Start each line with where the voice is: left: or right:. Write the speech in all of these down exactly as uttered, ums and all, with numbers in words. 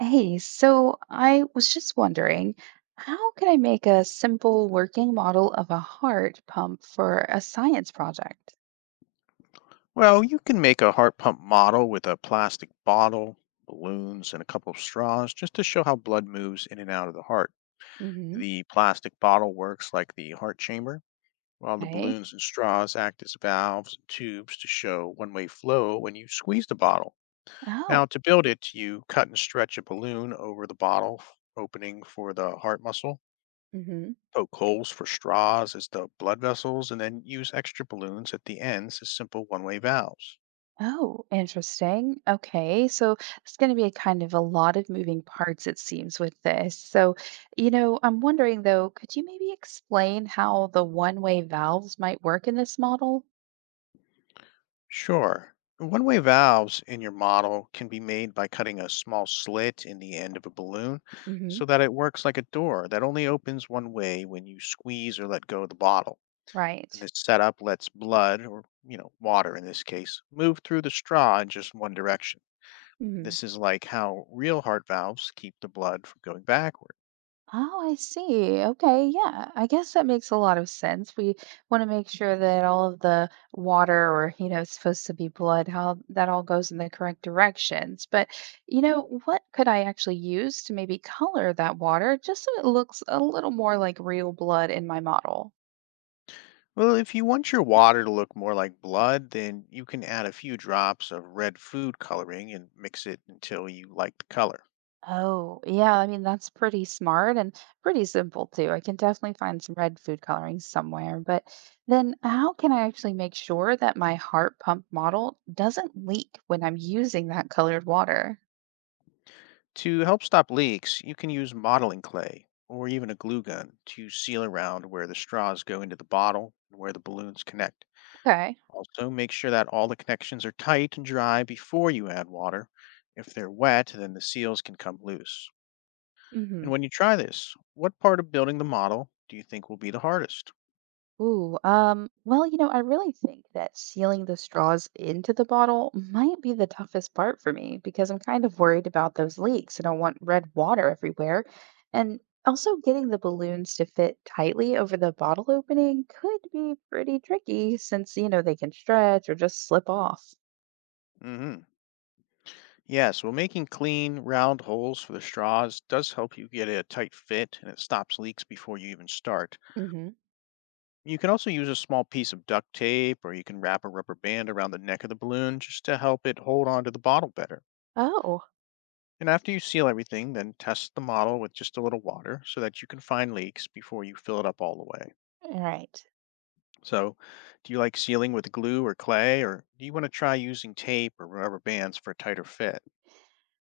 right: Hey, so I was just wondering, how can I make a simple working model of a heart pump for a science project?
left: Well, you can make a heart pump model with a plastic bottle, balloons, and a couple of straws just to show how blood moves in and out of the heart.
right: Mm-hmm.
left: The plastic bottle works like the heart chamber, while the
right: Okay.
left: balloons and straws act as valves and tubes to show one way flow when you squeeze the bottle.
right: Oh.
left: Now, to build it, you cut and stretch a balloon over the bottle f- opening for the heart muscle,
right: Mm-hmm.
left: poke holes for straws as the blood vessels, and then use extra balloons at the ends as simple one way valves.
right: Oh, interesting. Okay, so it's going to be a kind of a lot of moving parts, it seems, with this. So, you know, I'm wondering though, could you maybe explain how the one-way valves might work in this model?
left: Sure. One-way valves in your model can be made by cutting a small slit in the end of a balloon
right: Mm-hmm.
left: so that it works like a door that only opens one way when you squeeze or let go of the bottle. And
right: Right.
left: this setup lets blood, or you know, water in this case, move through the straw in just one direction. This is like how real heart valves keep the blood from going backward.
right: Oh, I see. Okay, yeah. I guess that makes a lot of sense. We want to make sure that all of the water or, you know, it's supposed to be blood, how that all goes in the correct directions. But, you
left: Mhm.
right: know, what could I actually use to maybe color that water just so it looks a little more like real blood in my model?
left: Well, if you want your water to look more like blood, then you can add a few drops of red food coloring and mix it until you like the color.
right: Oh, yeah. I mean, that's pretty smart and pretty simple too. I can definitely find some red food coloring somewhere. But then, how can I actually make sure that my heart pump model doesn't leak when I'm using that colored water?
left: To help stop leaks, you can use modeling clay or even a glue gun to seal around where the straws go into the bottle and where the balloons connect.
right: Okay.
left: Also, make sure that all the connections are tight and dry before you add water. If they're wet, then the seals can come loose. And
right: Mm-hmm.
left: when you try this, what part of building the model do you think will be the hardest?
right: Ooh, um, well, you know, I really think that sealing the straws into the bottle might be the toughest part for me because I'm kind of worried about those leaks. I don't want red water everywhere. And also getting the balloons to fit tightly over the bottle opening could be pretty tricky since, you know, they can stretch or just slip off.
left: Hmm. Yes, well, making clean, round holes for the straws does help you get a tight fit and it stops leaks before you even start.
right: Hmm.
left: You can also use a small piece of duct tape or you can wrap a rubber band around the neck of the balloon just to help it hold on to the bottle better.
right: Oh.
left: And after you seal everything, then test the model with just a little water so that you can find leaks before you fill it up all the way.
right: All right.
left: So, do you like sealing with glue or clay, or do you want to try using tape or rubber bands for a tighter fit?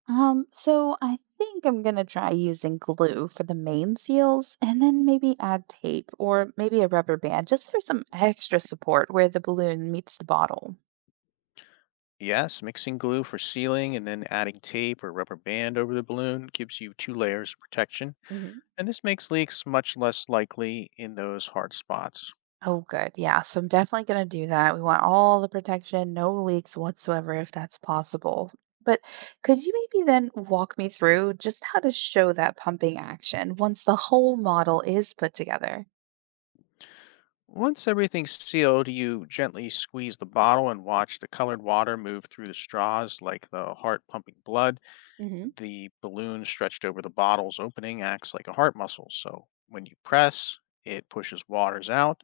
right: Um, so I think I'm gonna try using glue for the main seals and then maybe add tape or maybe a rubber band just for some extra support where the balloon meets the bottle.
left: Yes, mixing glue for sealing and then adding tape or rubber band over the balloon gives you two layers of protection,
right: Hmm.
left: and this makes leaks much less likely in those hard spots.
right: Oh, good. Yeah, so I'm definitely gonna do that. We want all the protection, no leaks whatsoever if that's possible. But could you maybe then walk me through just how to show that pumping action once the whole model is put together?
left: Once everything's sealed, you gently squeeze the bottle and watch the colored water move through the straws like the heart pumping blood.
right: Hmm.
left: The balloon stretched over the bottle's opening acts like a heart muscle. So when you press, it pushes waters out.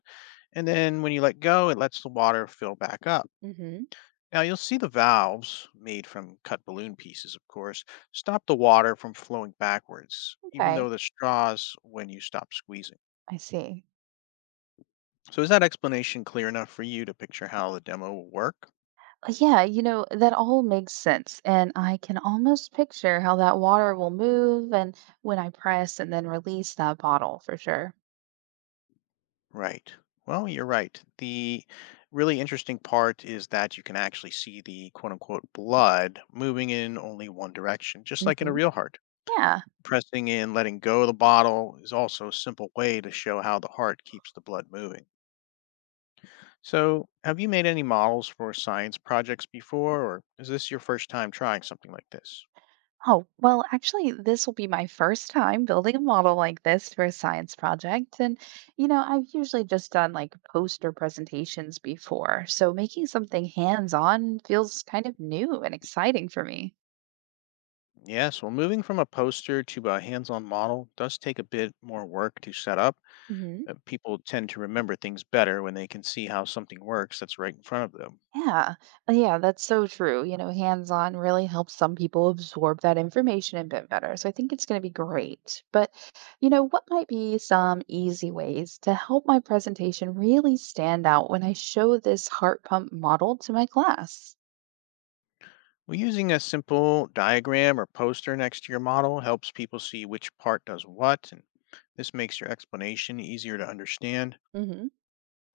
left: And then when you let go, it lets the water fill back up.
right: Hmm.
left: Now you'll see the valves, made from cut balloon pieces, of course, stop the water from flowing backwards, even though
right: Okay,
left: the straws when you stop squeezing.
right: I see.
left: So is that explanation clear enough for you to picture how the demo will work?
right: Uh, Yeah, you know, that all makes sense. And I can almost picture how that water will move and when I press and then release that bottle for sure.
left: Right. Well, you're right. The really interesting part is that you can actually see the quote unquote blood moving in only one direction, just like in a
right: Hmm.
left: real heart.
right: Yeah.
left: Pressing in, letting go of the bottle is also a simple way to show how the heart keeps the blood moving. So, have you made any models for science projects before, or is this your first time trying something like this?
right: Oh, well, actually, this will be my first time building a model like this for a science project. And, you know, I've usually just done like poster presentations before. So making something hands on feels kind of new and exciting for me.
left: Yes, well, moving from a poster to a hands on model does take a bit more work to set up. Uh, people tend to remember things better when they can see how something works that's right in front of them.
right: Yeah, uh, yeah, that's so true. You know, hands-on really helps some people absorb that information a bit better. So I think it's going to be great. But, you know, what might be some easy ways to help my presentation really stand out when I show this heart pump model to my class?
left: Well, using a simple diagram or poster next to your model helps people see which part does what, and this makes your explanation easier to understand.
right: Hmm.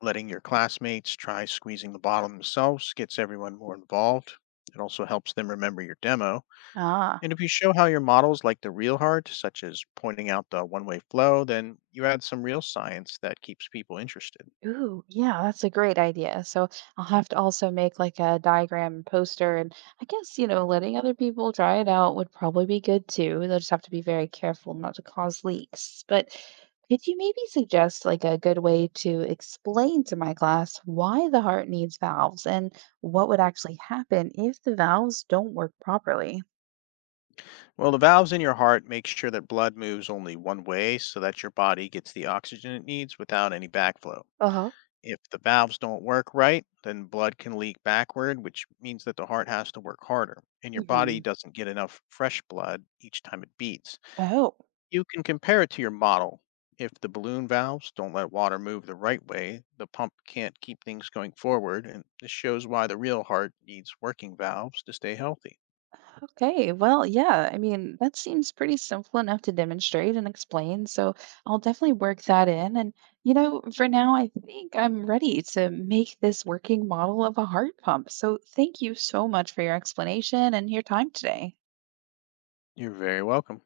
left: Letting your classmates try squeezing the bottle themselves gets everyone more involved. It also helps them remember your demo.
right: Ah.
left: And if you show how your models like the real heart, such as pointing out the one way flow, then you add some real science that keeps people interested.
right: Ooh, yeah, that's a great idea. So I'll have to also make like a diagram and poster, and I guess, you know, letting other people try it out would probably be good too. They'll just have to be very careful not to cause leaks. But could you maybe suggest like a good way to explain to my class why the heart needs valves and what would actually happen if the valves don't work properly?
left: Well, the valves in your heart make sure that blood moves only one way so that your body gets the oxygen it needs without any backflow.
right: Uh huh.
left: If the valves don't work right, then blood can leak backward, which means that the heart has to work harder, and your body
right: Hmm.
left: doesn't get enough fresh blood each time it beats.
right: Oh.
left: You can compare it to your model. If the balloon valves don't let water move the right way, the pump can't keep things going forward, and this shows why the real heart needs working valves to stay healthy.
right: Okay, well, yeah, I mean, that seems pretty simple enough to demonstrate and explain, so I'll definitely work that in. And, you know, for now, I think I'm ready to make this working model of a heart pump. So thank you so much for your explanation and your time today.
left: You're very welcome.